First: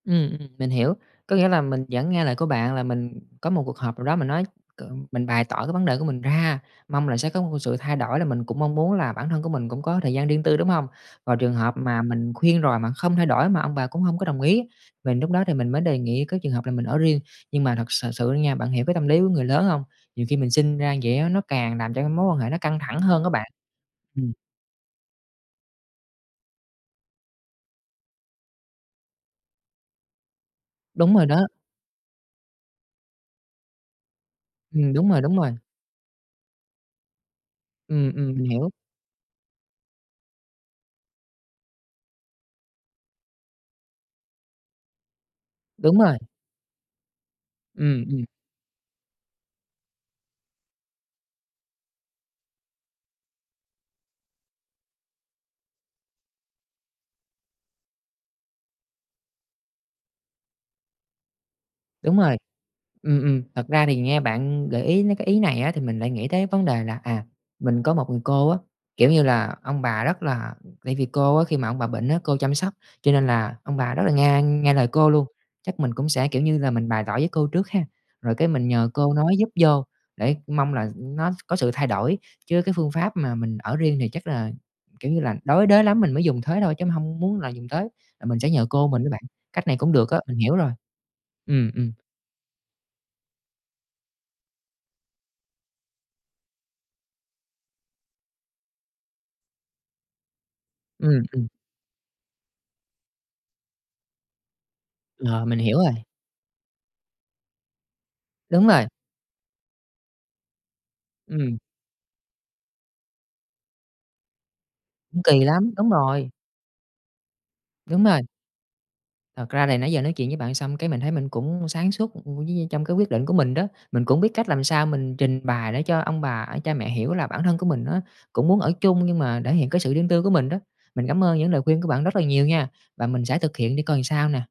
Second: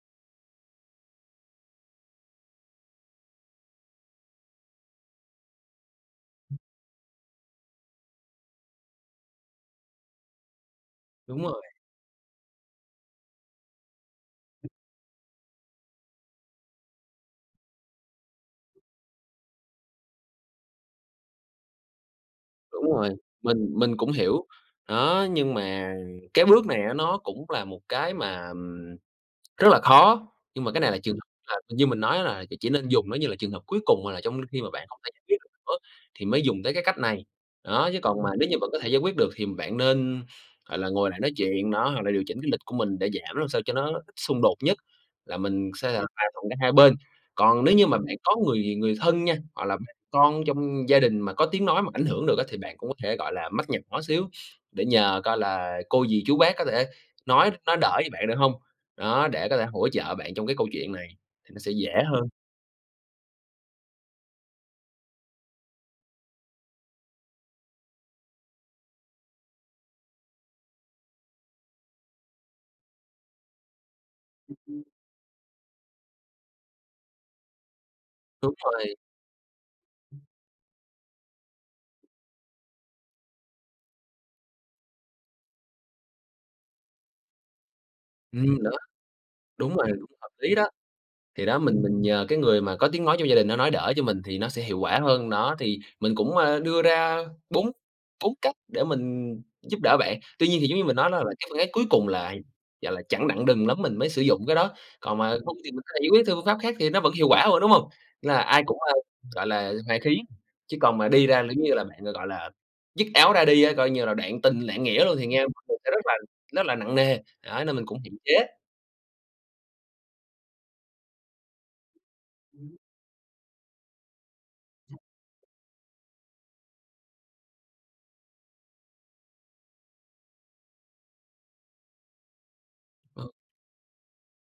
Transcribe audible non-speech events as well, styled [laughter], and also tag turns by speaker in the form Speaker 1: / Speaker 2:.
Speaker 1: Ừm, ừm, mình hiểu. Có nghĩa là mình vẫn nghe lời của bạn là mình có một cuộc họp nào đó mình nói cụm mình bày tỏ cái vấn đề của mình ra. Mong là sẽ có một cái sự thay đổi là mình cũng mong muốn là bản thân của mình cũng có thời gian riêng tư, đúng hông? Và
Speaker 2: Đúng
Speaker 1: trường
Speaker 2: rồi.
Speaker 1: hợp mà mình khuyên rồi mà không thay đổi, mà ông bà cũng hổng có đồng ý, mình lúc đó thì mình mới đề nghị cái trường hợp là mình ở riêng. Nhưng mà thật sờ sự nha, bạn hiểu cái tâm lý của người lớn hông? Nhiều khi mình sinh ra vậy á, nó càng làm cho cái mối quan hệ nó căng
Speaker 2: Đúng
Speaker 1: thẳng
Speaker 2: rồi.
Speaker 1: hơn á bạn.
Speaker 2: Mình mình cũng
Speaker 1: Ừm.
Speaker 2: hiểu, đó, nhưng mà cái bước này á, nó cũng là một cái mà, ừm, rất là khó. Nhưng mà cái này là trường
Speaker 1: Đúng rồi
Speaker 2: hợp
Speaker 1: đó.
Speaker 2: là thì như mình nói á, là ch chỉ nên dùng nó như là trường hợp cuối cùng hoặc là trong khi mà bạn
Speaker 1: Ừm,
Speaker 2: hông
Speaker 1: đúng
Speaker 2: thể giải
Speaker 1: rồi,
Speaker 2: quyết
Speaker 1: đúng
Speaker 2: được
Speaker 1: rồi.
Speaker 2: nữa thì mới dùng tới cái cách này. Đó, chứ
Speaker 1: Ừm,
Speaker 2: còn
Speaker 1: ừm,
Speaker 2: mà
Speaker 1: mình
Speaker 2: nếu như vẫn
Speaker 1: hiểu.
Speaker 2: có thể giải quyết được thì bạn nên, gọi là, ngồi lại nói chuyện, đó, hoặc là điều chỉnh cái lịch của mình để giảm làm sao cho nó ít xung đột nhất, là mình sẽ
Speaker 1: Đúng
Speaker 2: là
Speaker 1: rồi.
Speaker 2: hòa thuận cả hai bên. Còn nếu như mà
Speaker 1: Ừm,
Speaker 2: bạn
Speaker 1: ừm.
Speaker 2: có người người thân nha, hoặc là bà con trong gia đình mà có tiếng nói mà ảnh hưởng được á, thì bạn cũng có thể, gọi là, mách nhỏ xíu, để nhờ coi là cô, dì, chú, bác có thể nói nói đỡ cho bạn được hông, đó, để có thể hỗ trợ bạn trong cái câu chuyện này thì nó sẽ dễ
Speaker 1: Đúng
Speaker 2: hơn.
Speaker 1: rồi, ừm, ừm. Thật ra thì nghe bạn gợi ý mấy cái ý này á, thì mình lại nghĩ tới vấn đề là, à, mình có một người cô á, kiểu như là, ông bà rất là tại vì cô á, khi mà ông bà bệnh á, cô chăm sóc, cho nên là ông bà rất là nghe
Speaker 2: Ừ
Speaker 1: nghe
Speaker 2: hưm.
Speaker 1: lời cô luôn. Chắc mình cũng sẽ, kiểu như, là mình bày tỏ với cô trước ha, rồi cái
Speaker 2: Đúng
Speaker 1: mình nhờ
Speaker 2: rồi.
Speaker 1: cô nói giúp vô để mong là, ừm, nó có sự thay đổi. Chứ cái phương pháp mà mình ở riêng thì chắc là, kiểu như là, đối đới lắm mình mới dùng thế thôi, chứ mình hông muốn là dùng tới, là mình sẽ
Speaker 2: Ừm,
Speaker 1: nhờ
Speaker 2: đó,
Speaker 1: cô mình với bạn. Cách
Speaker 2: đúng
Speaker 1: này
Speaker 2: rồi,
Speaker 1: cũng được á,
Speaker 2: hợp
Speaker 1: mình
Speaker 2: lý
Speaker 1: hiểu
Speaker 2: đó.
Speaker 1: rồi.
Speaker 2: Thì đó,
Speaker 1: Ừm,
Speaker 2: mình
Speaker 1: ừm.
Speaker 2: mình nhờ cái người mà có tiếng nói trong gia đình nó nói đỡ cho mình thì nó sẽ hiệu quả hơn. Đó, thì mình, ơ, cũng đưa ra bốn bốn cách để mình giúp đỡ bạn. Tuy nhiên thì giống như mình nói, đó
Speaker 1: Ừm,
Speaker 2: là cái
Speaker 1: ừm.
Speaker 2: phương án cuối cùng lại, gọi là, chẳng đặng đừng lắm mình mới sử dụng cái đó, còn mà
Speaker 1: Ờ,
Speaker 2: không
Speaker 1: mình
Speaker 2: thì
Speaker 1: hiểu
Speaker 2: mình có thể
Speaker 1: rồi.
Speaker 2: giải quyết theo phương pháp khác thì nó vẫn hiệu quả thôi, đúng hông? Là ai
Speaker 1: Đúng
Speaker 2: cũng,
Speaker 1: rồi.
Speaker 2: ơ, gọi là, hoà khí. Chứ còn mà đi ra là
Speaker 1: Ừm.
Speaker 2: giống như là bạn, gọi là, dứt áo ra đi á, coi như là đoạn tình, đoạn nghĩa luôn
Speaker 1: Cũng
Speaker 2: thì
Speaker 1: kỳ
Speaker 2: nghe
Speaker 1: lắm,
Speaker 2: [unintelligible]
Speaker 1: đúng
Speaker 2: sẽ rất là
Speaker 1: rồi.
Speaker 2: nó là nặng nề, đó, nên mình cũng
Speaker 1: Đúng
Speaker 2: hạn
Speaker 1: rồi.
Speaker 2: chế.
Speaker 1: Thật ra thì nãy giờ nói chuyện với bạn xong cái mình thấy mình cũng sáng suốt, ừm, với vơi
Speaker 2: Ừm hứm.
Speaker 1: trong cái quyết định của mình đó. Mình cũng biết cách làm sao mình trình bày để cho ông bà, cha mẹ hiểu là bản thân của mình á, cũng muốn ở chung nhưng mà thể hiện cái sự riêng tư của mình đó. Mình cảm ơn những lời khuyên của bạn rất là nhiều nha, và mình
Speaker 2: Ừ.
Speaker 1: sẽ thực hiện để coi làm sao nè.